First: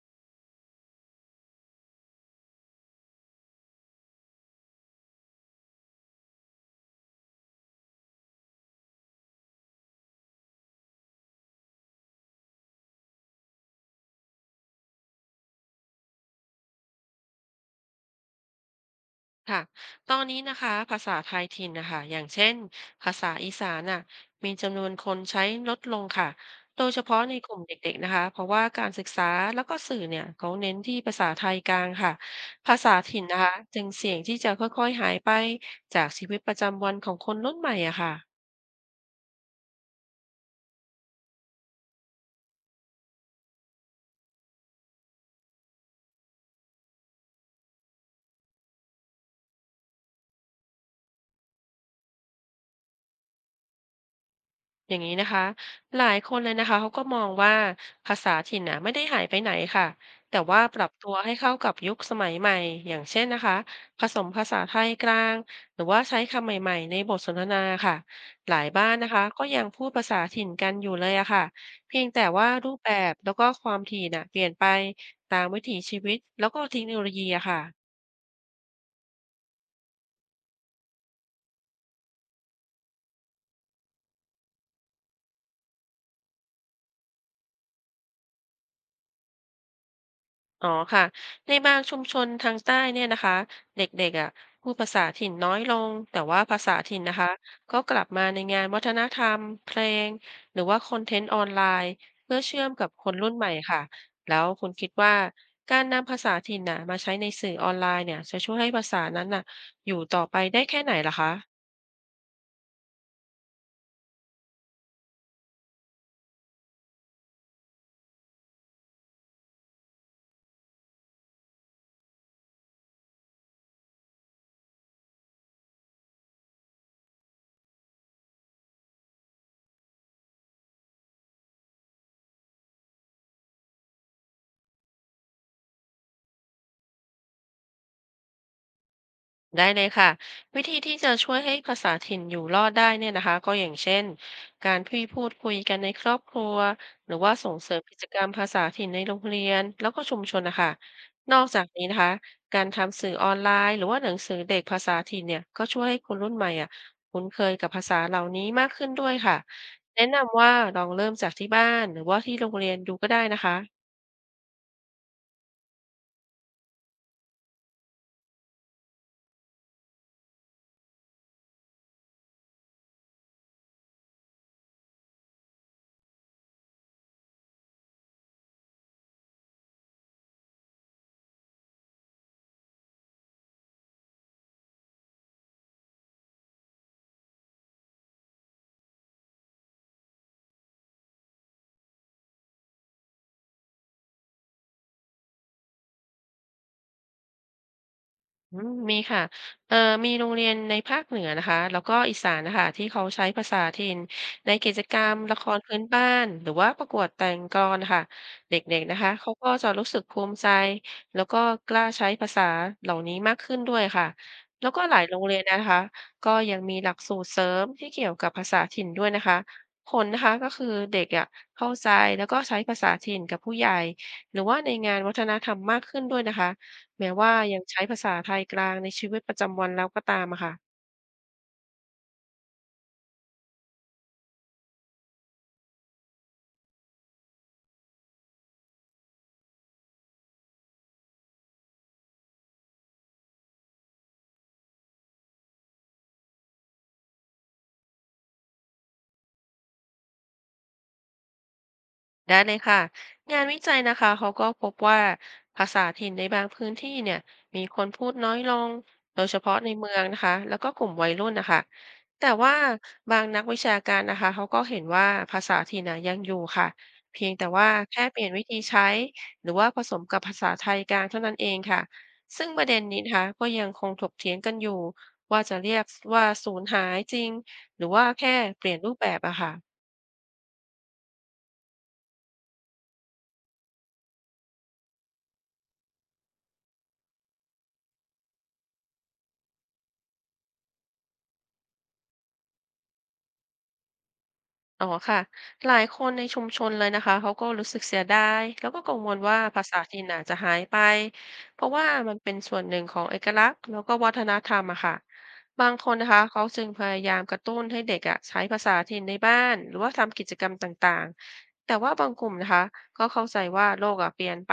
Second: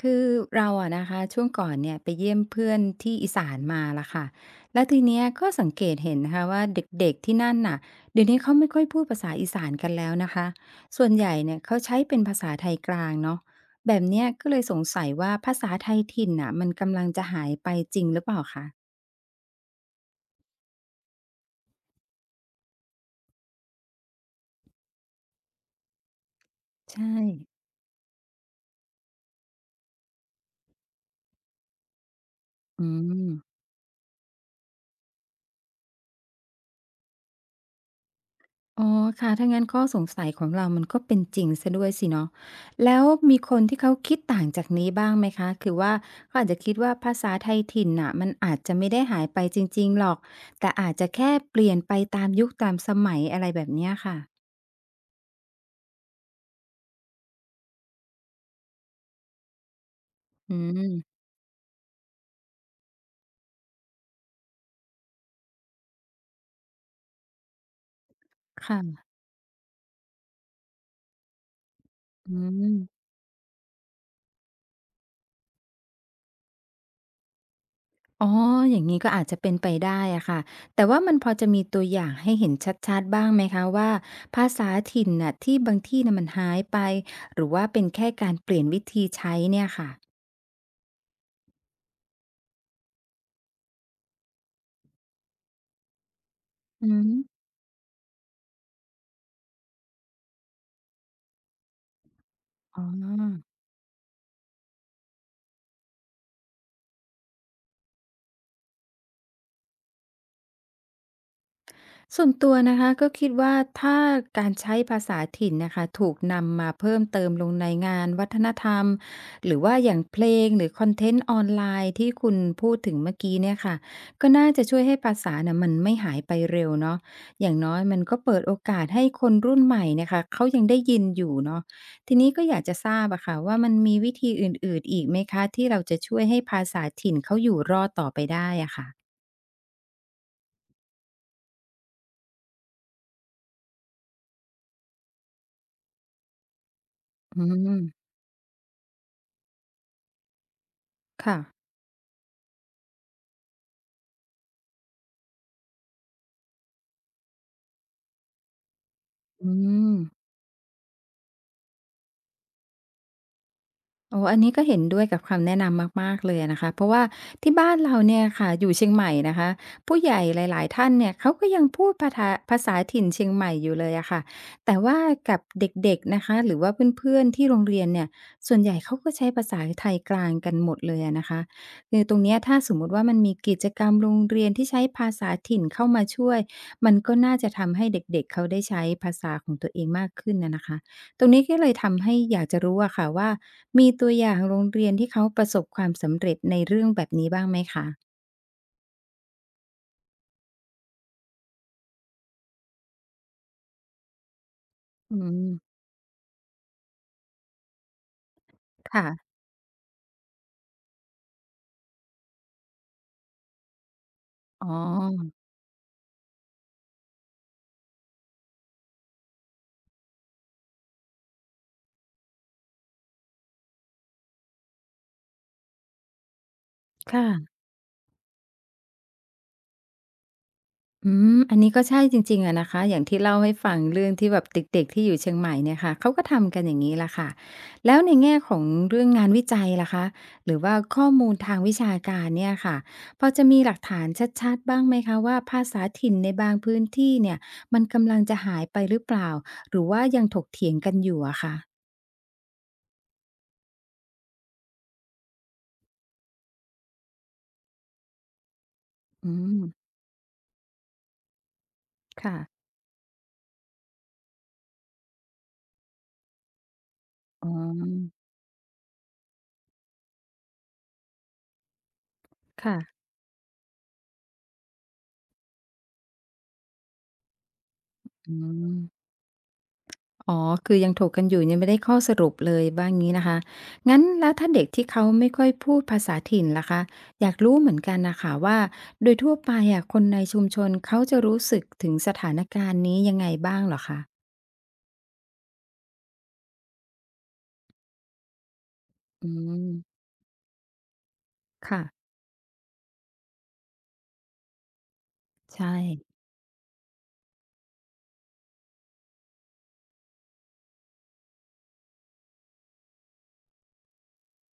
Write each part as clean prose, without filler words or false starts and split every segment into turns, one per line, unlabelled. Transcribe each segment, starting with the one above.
คือเราอะนะคะช่วงก่อนเนี่ยไปเยี่ยมเพื่อนที่อีสานมาละค่ะแล้วทีเนี้ยก็สังเกตเห็นนะคะว่าเด็กๆที่นั่นน่ะเดี๋ยวนี้เขาไม่ค่อยพูดภาษาอีสานกันแล้วนะคะส่วนใหญ่เนี่ยเขาใช้เป็นภาษาไทยกลางเนาะแบบเนี้ยก็เลยสงสัยว่าภาษาไทยถิ่นน่ะมันกำลังจะหายไปจริงหรือเปล่าคะ
ค่ะตอนนี้นะคะภาษาไทยถิ่นนะคะอย่างเช่นภาษาอีสานน่ะมีจำนวนคนใช้ลดลงค่ะโดยเฉ
ใช่
พาะในกลุ่มเด็กๆนะคะเพราะว่าการศึกษาแล้วก็สื่อเนี่ยเขาเน้นที่ภาษาไทยกลางค่ะภา
อื
ษาถิ่นนะคะ
ม
จึงเสี่ยงที่จะค่อยๆหายไปจากชีวิตประจำวันของคนรุ่นใหม่อะค่ะ
อ๋อค่ะถ้างั้นข้อสงสัยของเรามันก็เป็นจริงซสยด้วยสิเนาะแล้วมีคนที่เขาคิดต่างจากนี้บ้างไหมคะ คือว่าเขาอาจจะคิดว่าภาษาไทยถิ่นน่ะมันอาจจะไม่ได้หายไปจริงๆหรอก แต่อาจจะแค่เปลี่ยนไปตามยุคตามสมัยอะไรแบบเนี้ยค่ะ
อย่างนี้นะคะหลายคนเลยนะคะเขาก็มองว่าภาษาถิ่นน่ะไม่ได้หายไปไหนค่ะแต่
อื
ว่าปรับตัว
ม
ให้เข้ากับยุคสมัยใหม่อย่างเช่นนะคะผสมภาษาไทยกลางหรือว่าใช้คำใหม่ๆในบทสนทนาค่ะหลายบ้าน
ค่ะ
นะคะก็ยังพูดภาษาถิ่นกันอยู่เลยอะค่ะเพียงแต่
อื
ว่ารู
ม
ปแบบแล้วก็ความถี่น่ะเปลี่ยนไปตามวิถีชีวิตแล้วก็เทคโนโลยีอะค่ะ
อ๋ออย่างนี้ก็อาจจะเป็นไปได้อะค่ะแต่ว่ามันพอจะมีตัวอย่างให้เห็นชัดๆบ้างไหมคะว่าภาษาถิ่นน่ะที่บางที่น่ะมันหายไปหรือว่าเป็นแค่การเปลี่ยนวิธีใช้เนี่ยค่ะ
อ๋อค่ะ ในบางชุมชนทางใต้เนี่ยนะคะเด็กๆอ่ะพูดภาษาถิ่นน้อยลงแต่ว่าภาษา
อื
ถิ่น
ม
นะคะก็กลับมาในงานวัฒนธรรมเพลงหรือว่าคอนเทนต์ออนไลน์เพื่อเชื่อม
อ๋อ
กับคนรุ่นใหม่ค่ะแล้วคุณคิดว่าการนำภาษาถิ่นน่ะมาใช้ในสื่อออนไลน์เนี่ยจะช่วยให้ภาษานั้นน่ะอยู่ต่อไปได้แค่ไหนล่ะคะ
ส่วนตัวนะคะก็คิดว่าถ้าการใช้ภาษาถิ่นน่ะค่ะถูกนำมาเพิ่มเติมลงในงานวัฒนธรรมหรือว่าอย่างเพลงหรือคอนเทนต์ออนไลน์ที่คุณพูดถึงเมื่อกี้เนี่ยค่ะก็น่าจะช่วยให้ภาษาน่ะมันไม่หายไปเร็วเนาะอย่างน้อยมันก็เปิดโอกาสให้คนรุ่นใหม่เนี่ยค่ะเขายังได้ยินอยู่เนาะทีนี้ก็อยากจะทราบอะค่ะว่ามันมีวิธีอื่นๆอีกไหมคะที่เราจะช่วยให้ภาษาถิ่นเขาอยู่รอดต่อไปได้อะค่ะ
ได้เลยค่ะวิธีที่จะช่วยให้ภาษาถิ่นอยู่รอดได้เนี่ยนะคะก็อย่างเช่นการพี่พูดคุยกันในครอบครัวหรือว่า
อื
ส่งเสริมกิจ
ม
กรรมภาษาถิ่นในโรงเรียนแล้วก็ชุมชนนะคะน
ค่ะ
อกจากนี้นะคะการทำสื่อออนไลน์หรือว่าหนังสือเด็กภาษาถิ่นเนี่ยก็ช่วยให้คนรุ่นใหม่อ่ะคุ้นเคยกับภาษาเหล่านี้มากขึ้นด้วยค่ะ
อืม
แนะนำว่าลองเริ่มจากที่บ้านหรือว่าที่โรงเรียนดูก็ได้นะคะ
โอ้ออันนี้ก็เห็นด้วยกับคำแนะนำมากๆเลยอะนะคะเพราะว่าที่บ้านเราเนี่ยค่ะอยู่เชียงใหม่นะคะผู้ใหญ่หลายๆท่านเนี่ยเขาก็ยังพูดภาทาภาษาถิ่นเชียงใหม่อยู่เลยอะค่ะแต่ว่ากับเด็กๆนะคะหรือว่าเพื่อนๆที่โรงเรียนเนี่ยส่วนใหญ่เขาก็ใช้ภาษาไทยกลางกันหมดเลยอะนะคะคือตรงเนี้ยถ้าสมมุติว่ามันมีกิจกรรมโรงเรียนที่ใช้ภาษาถิ่นเข้ามาช่วยมันก็น่าจะทำให้เด็กๆเขาได้ใช้ภาษาของตัวเองมากขึ้นอะนะคะ ตรงนี้ก็เลยทำให้อยากจะรู้อะค่ะว่ามีตัวอย่างโรงเรียนที่เขาประสบความสำเร็จในเรื่องแบบนี้บ้างไหมคะ
อืมมีค่ะ เอ่อมีโรงเรียนในภาคเหนือนะคะแล้วก็อีสานนะคะที่เขาใช้ภาษาถิ่นในกิจกรร
อื
มละครพื้
ม
นบ้าน หรือว่าประกวดแต่งกลอนค่ะเด็กๆนะ
ค่ะ
คะเขาก็จะรู้สึกภูมิใจแล้วก็กล้าใช้ภาษาเหล่านี้มากขึ้นด้วยค่ะ
อ๋
แล้ว
อ
ก็หลายโรงเรียนนะคะก็ยังมีหลักสูตรเสริมที่เกี่ยวกับภาษาถิ่นด้วยนะคะ ผลนะคะก็คือเด็กอะเข้าใจแล้วก็ใช้ภาษาถิ่นกับผู้ใหญ่หรือว่าในงานวัฒนธรรมมากขึ้นด้วยนะคะ แม้ว่ายั
ค่ะ
งใช้ภาษาไทยกลางในชีวิตประจำวันแล้วก็ตามอะค่ะ
อืมอันนี้ก็ใช่จริงๆอะนะคะอย่างที่เล่าให้ฟังเรื่องที่แบบเด็กๆที่อยู่เชียงใหม่เนี่ยค่ะเขาก็ทำกันอย่างนี้แหละค่ะแล้วในแง่ของเรื่องงานวิจัยล่ะคะหรือว่าข้อมูลทางวิชาการเนี่ยค่ะพอจะมีหลักฐานชัดๆบ้างไหมคะว่าภาษาถิ่นในบางพื้นที่เนี่ยมันกำลังจะหายไปหรือเปล่าหรือว่ายังถกเถียงกันอยู่อะค่ะ
ได้เลยค่ะงานวิจัยนะคะเขาก็พบว่าภาษาถิ่นในบางพื้นที่เนี่ยมีคนพูดน้อยลงโดย
อื
เฉ
ม
พาะในเมืองนะคะแล้วก็กลุ่มวัยรุ่นนะคะแต่
ค่ะ
ว่าบางนักวิชาการนะคะเขาก็เห็นว่าภาษาถิ่นนะยังอยู่ค่ะเพียงแต่
อ๋
ว่าแค่เป
อ
ลี่ยนวิธีใช้หรือว่าผสมกับภาษาไทยกลางเท่านั้นเองค่ะซึ่งประเด็
ค่ะ
นนี้นะคะก็ยังคงถกเถียงกันอยู่ว่าจะเรียกว่าสูญหายจริงหรือว่าแค่
อื
เปลี่ยนรูปแบ
ม
บอะค่ะ
อ๋อ คือยังถกกันอยู่ยังไม่ได้ข้อสรุปเลยว่างี้นะคะ งั้นแล้วถ้าเด็กที่เขาไม่ค่อยพูดภาษาถิ่นล่ะคะ อยากรู้เหมือนกันนะคะว่าโดยทั่วไปอะคนในชุมชนเขาจะรู้สึกถึงสถานการณ์นี้ยังไงบ้างเหรอคะ
อ๋อค่ะหลายคนในชุมชนเลยนะคะเขาก็รู้สึกเสียดายแล้วก็กังวล
อื
ว่าภา
ม
ษาถิ่นอาจจะหายไปเพราะ
ค่ะ
ว่ามันเป็นส่วนหนึ่งของเอกลักษณ์แล้วก็วัฒนธรรมอะค่ะบาง
ใช่
คนนะคะเขาจึงพยายามกระตุ้นให้เด็กอะใช้ภาษาถิ่นในบ้านหรือว่าทำกิจกรรมต่างๆแต่ว่าบางกลุ่มนะคะก็เข้าใจว่าโลกอะเปลี่ยนไป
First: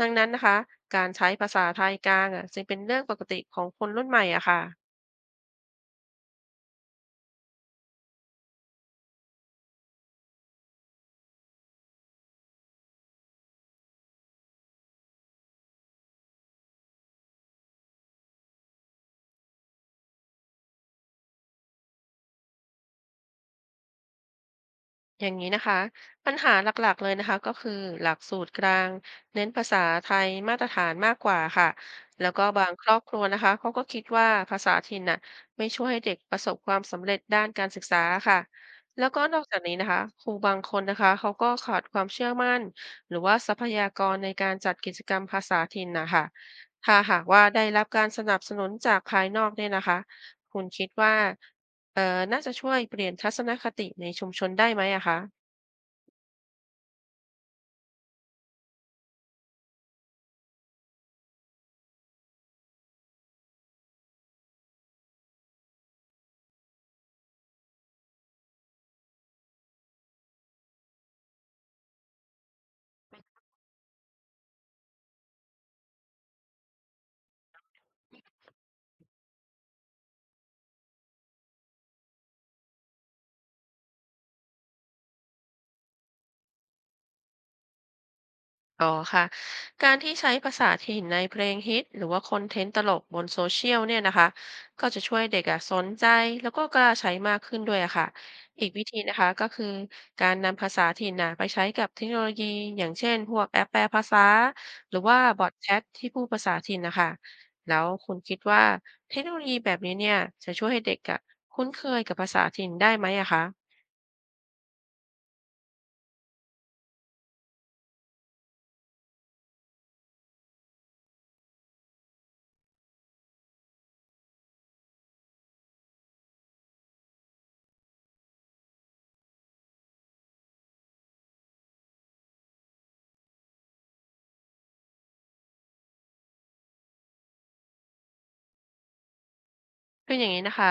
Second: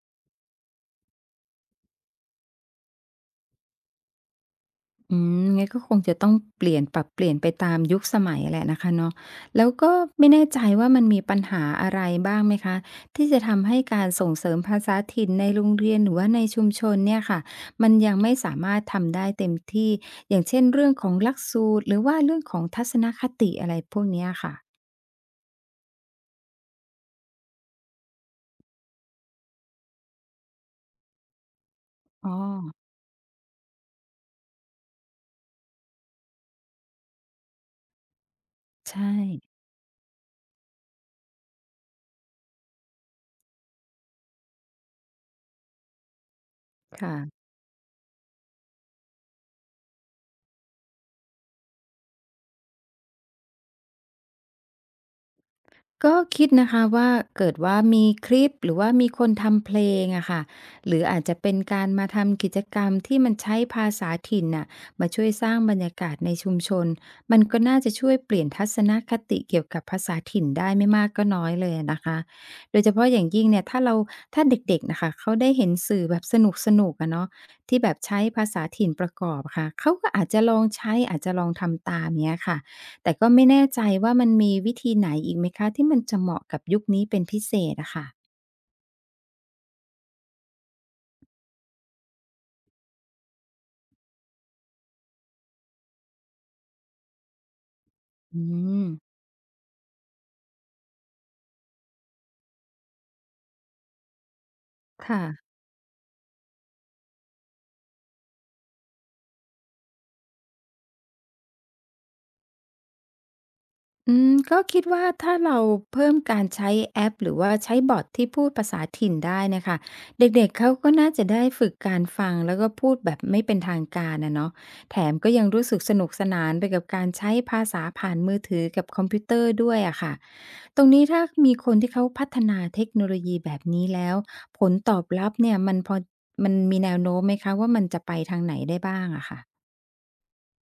ดังนั้นนะคะการใช้ภาษาไทยกลางอะจึงเป็นเรื่องปกติของคนรุ่นใหม่อะค่ะ
อืมงั้นก็คงจะต้องเปลี่ยนปรับเปลี่ยนไปตามยุคสมัยแหละนะคะเนาะแล้วก็ไม่แน่ใจว่ามันมีปัญหาอะไรบ้างไหมคะที่จะทำให้การส่งเสริมภาษาถิ่นในโรงเรียนหรือว่าในชุมชนเนี่ยค่ะมันยังไม่สามารถทำได้เต็มที่อย่างเช่นเรื่องของหลักสูตรหรือว่าเรื่องของทัศนคติอะไรพวกเนี้ยค่ะ
อย่างนี้นะคะปัญหาหลักๆเลยนะคะก็คือหลักสูตรกลางเน้นภาษาไทยมาตรฐานมากกว่าค่ะแล้
อ๋
ว
อ
ก็บางครอบครัวนะคะเขาก็คิดว่าภาษาถิ่นน่ะไม่ช่วยให้เด็กประสบความสำเร็จด้านการศึกษาค่ะ
ใช
แล้วก็นอกจาก
่
นี้นะคะครูบางคนนะคะเขาก็ขาดความเชื่อมั่นหรือว่าทรัพยากรในการจัดกิจกรรมภาษาถิ่นนะคะถ้าหาก
ค่ะ
ว่าได้รับการสนับสนุนจากภายนอกเนี่ยนะคะคุณคิดว่า เอ่อน่าจะช่วยเปลี่ยนทัศนคติในชุมชนได้ไหมอะคะ
ก็คิดนะคะว่าเกิดว่ามีคลิปหรือว่ามีคนทำเพลงอะค่ะหรืออาจจะเป็นการมาทำกิจกรรมที่มันใช้ภาษาถิ่นน่ะมาช่วยสร้างบรรยากาศในชุมชนมันก็น่าจะช่วยเปลี่ยนทัศนคติเกี่ยวกับภาษาถิ่นได้ไม่มากก็น้อยเลยนะคะโดยเฉพาะอย่างยิ่งเนี่ยถ้าเด็กๆนะคะเขาได้เห็นสื่อแบบสนุกๆอะเนาะที่แบบใช้ภาษาถิ่นประกอบค่ะเขาก็อาจจะลองใช้อาจจะลองทำตามเนี้ยค่ะ แต่ก็ไม่แน่ใจว่ามันมีวิธีไหนอีกไหมคะที่มันจะเหมาะกับยุคนี้เป็นพิเศษอะค่ะ
อ๋อค่ะการที่ใช้ภาษาถิ่นในเพลงฮิตหรือว่าคอนเทนต์ตลกบน Social เชียลเนี่ยนะคะก็จะช่วยเด็กอะสนใจแล้วก็กล้าใช้มากขึ้นด้วยอะค่ะ
อื
อีกวิ
ม
ธีนะคะก็คือการนำภาษาถิ่นนะไปใช้กับเทคโนโลยีอย่างเช่นพวกแอปแปลภาษาหรือว่า
ค่ะ
บอทแชทที่พูดภาษาถิ่นนะคะแล้วคุณคิดว่าเทคโนโลยีแบบนี้เนี่ยจะช่วยให้เด็กอะคุ้นเคยกับภาษาถิ่นได้ไหมอะคะ
ก็คิดว่าถ้าเราเพิ่มการใช้แอปหรือว่าใช้บอดที่พูดภาษาถิ่นได้เนะคะเด็กๆเขาก็น่าจะได้ฝึกการฟังแล้วก็พูดแบบไม่เป็นทางการอะเนาะแถมก็ยังรู้สึกสนุกสนานไปกับการใช้ภาษาผ่านมือถือกับคอมพิวเตอร์ด้วยอะค่ะตรงนี้ถ้ามีคนที่เขาพัฒนาเทคโนโลยีแบบนี้แล้วผลตอบรับเนี่ยมันมีแนวโน้มไหมคะว่ามันจะไปทางไหนได้บ้างอะค่ะ
คืออย่างนี้นะคะ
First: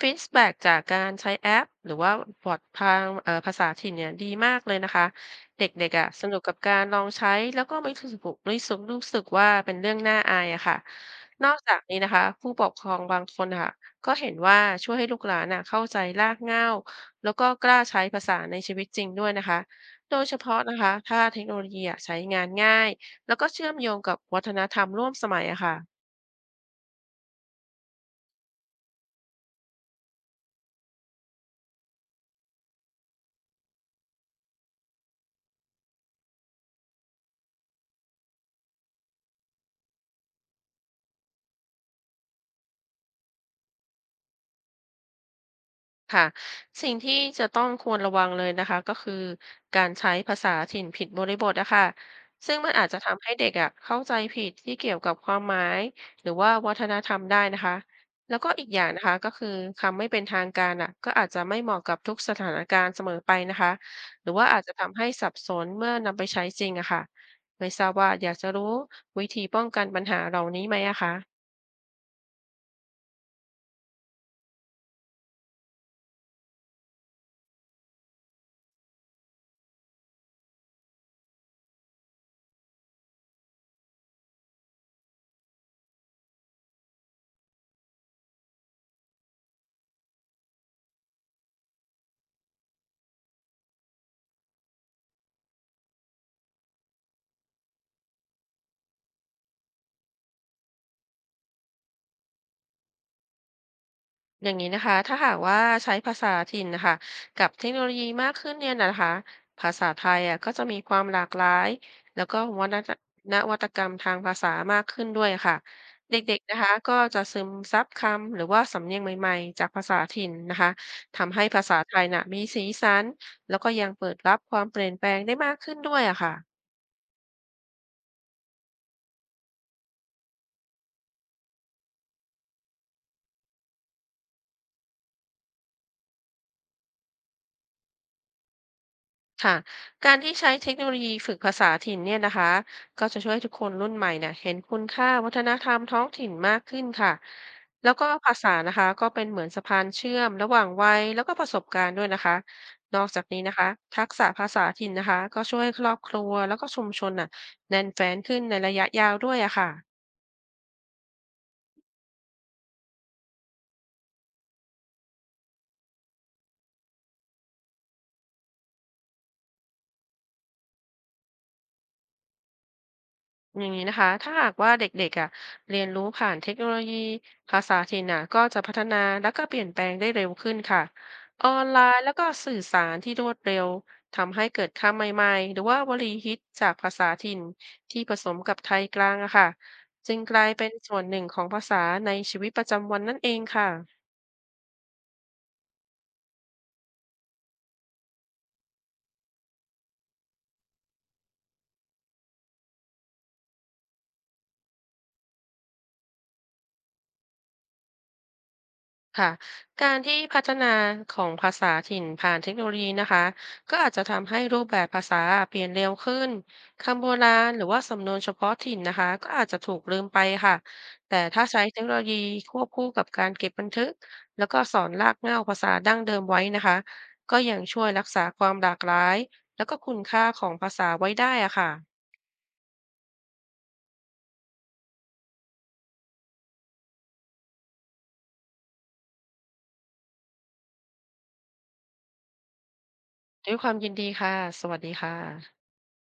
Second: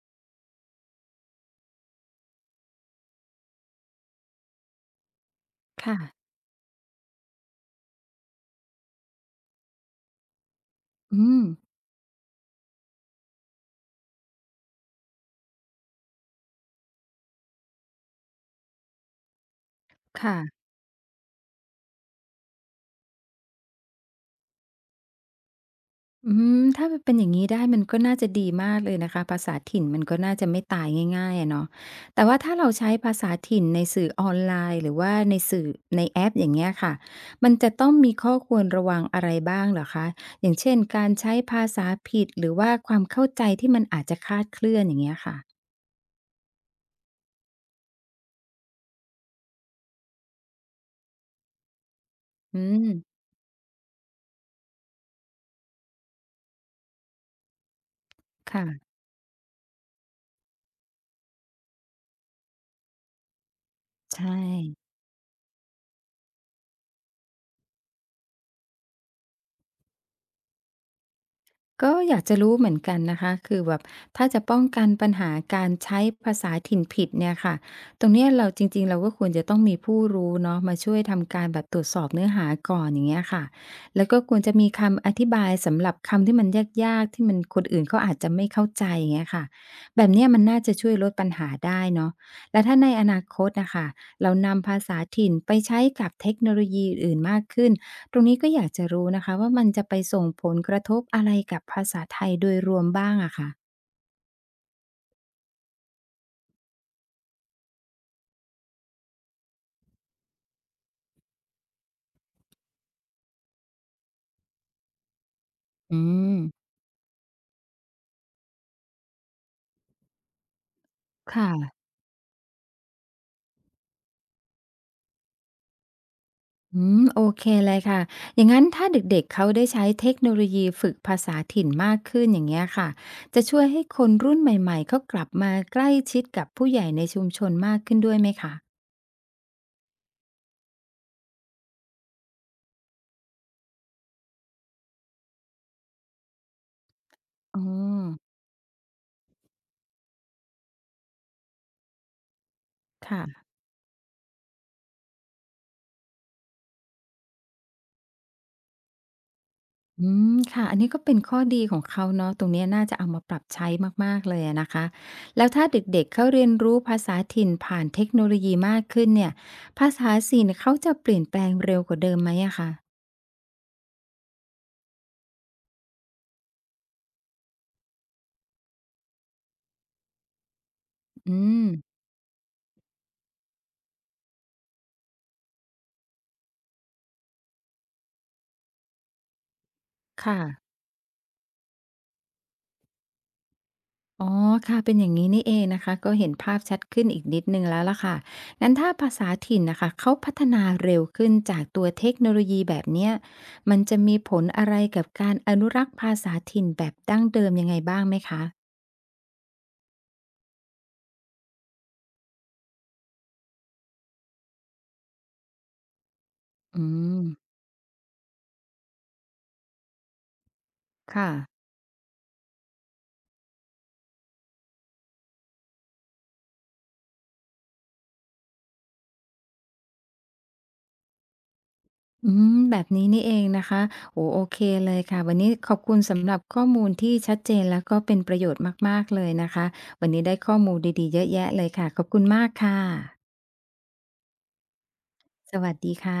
ฟีดแบ็กจากการใช้แอปหรือว่าบอททางภาษาถิ่นเนี่ยดีมากเลยนะคะเด็ก
ค่ะ
ๆอ่ะสนุกกับการลองใช้แล้วก็ไม่รู้สึกว่าเป็นเรื่องน่าอายอะค่ะ
อืม
นอกจากนี้นะคะผู้ปกครองบางคนค่ะก็เห็นว่าช่วยให้ลูกหลานน่ะเข้าใจรากเหง้าแล้วก็กล้าใช้ภาษาในชีวิตจริงด้วยนะคะโดยเฉพาะ
ค่ะ
นะคะถ้าเทคโนโลยีอะใช้งานง่ายแล้วก็เชื่อมโยงกับวัฒนธรรมร่วมสมัยอะค่ะ
อืถ้ามันเป็นอย่างนี้ได้มันก็น่าจะดีมากเลยนะคะภาษาถิ่นมันก็น่าจะไม่ตายง่ายๆอะเนาะแต่ว่าถ้าเราใช้ภาษาถิ่นในสื่อออนไลน์หรือว่าในแอปอย่างเงี้ยค่ะมันจะต้องมีข้อควรระวังอะไรบ้างเหรอคะอย่างเช่นการใช้ภาษาผิดหรือว่าความเข้าใจที่มันอาจจะคลาดเคลื่อนอย่างเงี้ยค่ะ
ค่ะสิ่งที่จะต้องควรระวังเลยนะคะก็คือการใช้ภาษาถิ่นผิดบริบทนะคะซึ่ง
อื
มันอา
ม
จจะทำให้เด็กอ่ะเข้าใจผิดที่เกี่ยวกับความหมายหรือว่าวัฒนธรรมได้นะคะแล้วก็อีกอย่าง
ค่ะ
นะคะก็คือคำไม่เป็นทางการอ่ะก็อาจจะไม่เหมาะกับทุกสถานการณ์เสมอไปนะคะหรือ
ใช่
ว่าอาจจะทำให้สับสนเมื่อนำไปใช้จริงอะค่ะไม่ทราบว่าอยากจะรู้วิธีป้องกันปัญหาเหล่านี้ไหมอะคะ
ก็อยากจะรู้เหมือนกันนะคะคือแบบถ้าจะป้องกันปัญหาการใช้ภาษาถิ่นผิดเนี่ยค่ะตรงเนี้ยเราก็ควรจะต้องมีผู้รู้เนาะมาช่วยทำการแบบตรวจสอบเนื้อหาก่อนอย่างเงี้ยค่ะแล้วก็ควรจะมีคำอธิบายสำหรับคำที่มันยากๆที่คนอื่นเขาอาจจะไม่เข้าใจอย่างเงี้ยค่ะแบบเนี้ยมันน่าจะช่วยลดปัญหาได้เนาะและถ้าในอนาคตนะคะเรานำภาษาถิ่นไปใช้กับเทคโนโลยีอื่นๆมากขึ้น ตรงนี้ก็อยากจะรู้นะคะว่ามันจะไปส่งผลกระทบอะไรกับภาษาไทยโดยรวมบ้างอะค่ะ
อย่างนี้นะคะถ้าหากว่าใช้ภาษาถิ่นนะคะกับเทคโนโลยีมากขึ้นเนี่ยนะคะภาษาไทยอ่ะก็จะมีความหลากหลายแล้วก็วัฒนนวัตกรรมทางภาษามากขึ้นด้วยค่ะ
อื
เด็ก
ม
ๆนะคะก็จะซึมซับคำหรือว่าสำเนียงใหม่ๆจากภาษาถิ่นนะคะทำให้
ค่ะ
ภาษาไทยน่ะมีสีสันแล้วก็ยังเปิดรับความเปลี่ยนแปลงได้มากขึ้นด้วยอะค่ะ
อืม โอเคเลยค่ะ อย่างงั้นถ้าเด็กๆเขาได้ใช้เทคโนโลยีฝึกภาษาถิ่นมากขึ้นอย่างเงี้ยค่ะ จะช่วยให้คนรุ่นใหม่ๆ เขากลับมาใกล้ชิดกับผู้ใหญ่ในชุมชนมากขึ้นด้วยไหมคะ
ค่ะการที่ใช้เทคโนโลยีฝึกภาษาถิ่นเนี่ยนะคะก็จะช่วยให้ทุกคนรุ่นใหม่เนี่ยเห็นคุณค่าวัฒนธรรมท้องถิ่นมากขึ้นค่ะ
อ๋อ
แล้วก็ภาษานะคะก็เป็นเหมือนสะพานเชื่อมระหว่างวัยแล้วก็ประสบการณ์ด้วยนะคะนอกจากนี้
ค่ะ
นะคะทักษะภาษาถิ่นนะคะก็ช่วยให้ครอบครัวแล้วก็ชุมชนน่ะแน่นแฟ้นขึ้นในระยะยาวด้วยอะค่ะ
อืมค่ะอันนี้ก็เป็นข้อดีของเขาเนาะตรงเนี้ยน่าจะเอามาปรับใช้มากๆเลยอะนะคะแล้วถ้าเด็กๆเขาเรียนรู้ภาษาถิ่นผ่านเทคโนโลยีมากขึ้นเนี่ยภาษาถิ่นเขาจะเปลี่ยนแปลงเร็วกว่าเดิมไหมอะคะ
อย่างนี้นะคะ ถ้าหากว่าเด็กๆอ่ะเรียนรู้ผ่านเทคโนโลยีภาษาถิ่นอ่ะก็จะพัฒนาแล้วก็เปลี่ยนแปลงได้เร็วขึ้นค่ะ
อื
ออ
ม
นไลน์แล้วก็สื่อสารที่รวดเร็วทำให้เกิดคำใหม่ๆ หรือว่าวลีฮิตจากภาษาถิ่นที่ผสมกับไทยกลางอะค่ะจึงก
ค่ะ
ลายเป็นส่วนหนึ่งของภาษาในชีวิตประจำวันนั่นเองค่ะ
อ๋อค่ะเป็นอย่างงี้นี่เองนะคะก็เห็นภาพชัดขึ้นอีกนิดหนึ่งแล้วล่ะค่ะงั้นถ้าภาษาถิ่นน่ะค่ะเขาพัฒนาเร็วขึ้นจากตัวเทคโนโลยีแบบเนี้ยมันจะมีผลอะไรกับการอนุรักษ์ภาษาถิ่นแบบดั้งเดิมยังไงบ้างไหมคะ
ค่ะการที่พัฒนาของภาษาถิ่นผ่านเทคโนโลยีนะคะก็อาจจะทำให้รูปแบบภาษาเปลี่ยนเร็วขึ้น
อื
คำโบ
ม
ราณหรือว่าสำนวนเฉพาะถิ่นนะคะก็อาจจะถูกลืมไปค่ะแต่
ค่ะ
ถ้าใช้เทคโนโลยีควบคู่กับการเก็บบันทึกแล้วก็สอนรากเหง้าภาษาดั้งเดิมไว้นะคะก็ยังช่วยรักษาความหลากหลายแล้วก็คุณค่าของภาษาไว้ได้อะค่ะ
อืมแบบนี้นี่เองนะคะโอ้โอเคเลยค่ะ วันนี้ขอบคุณสำหรับข้อมูลที่ชัดเจนแล้วก็เป็นประโยชน์มากๆเลยนะคะ วันนี้ได้ข้อมูลดีๆเยอะแยะเลยค่ะ ขอบคุณมากค่ะ
ด้วยความยินดีค่ะสวัสดีค่ะ
สวัสดีค่ะ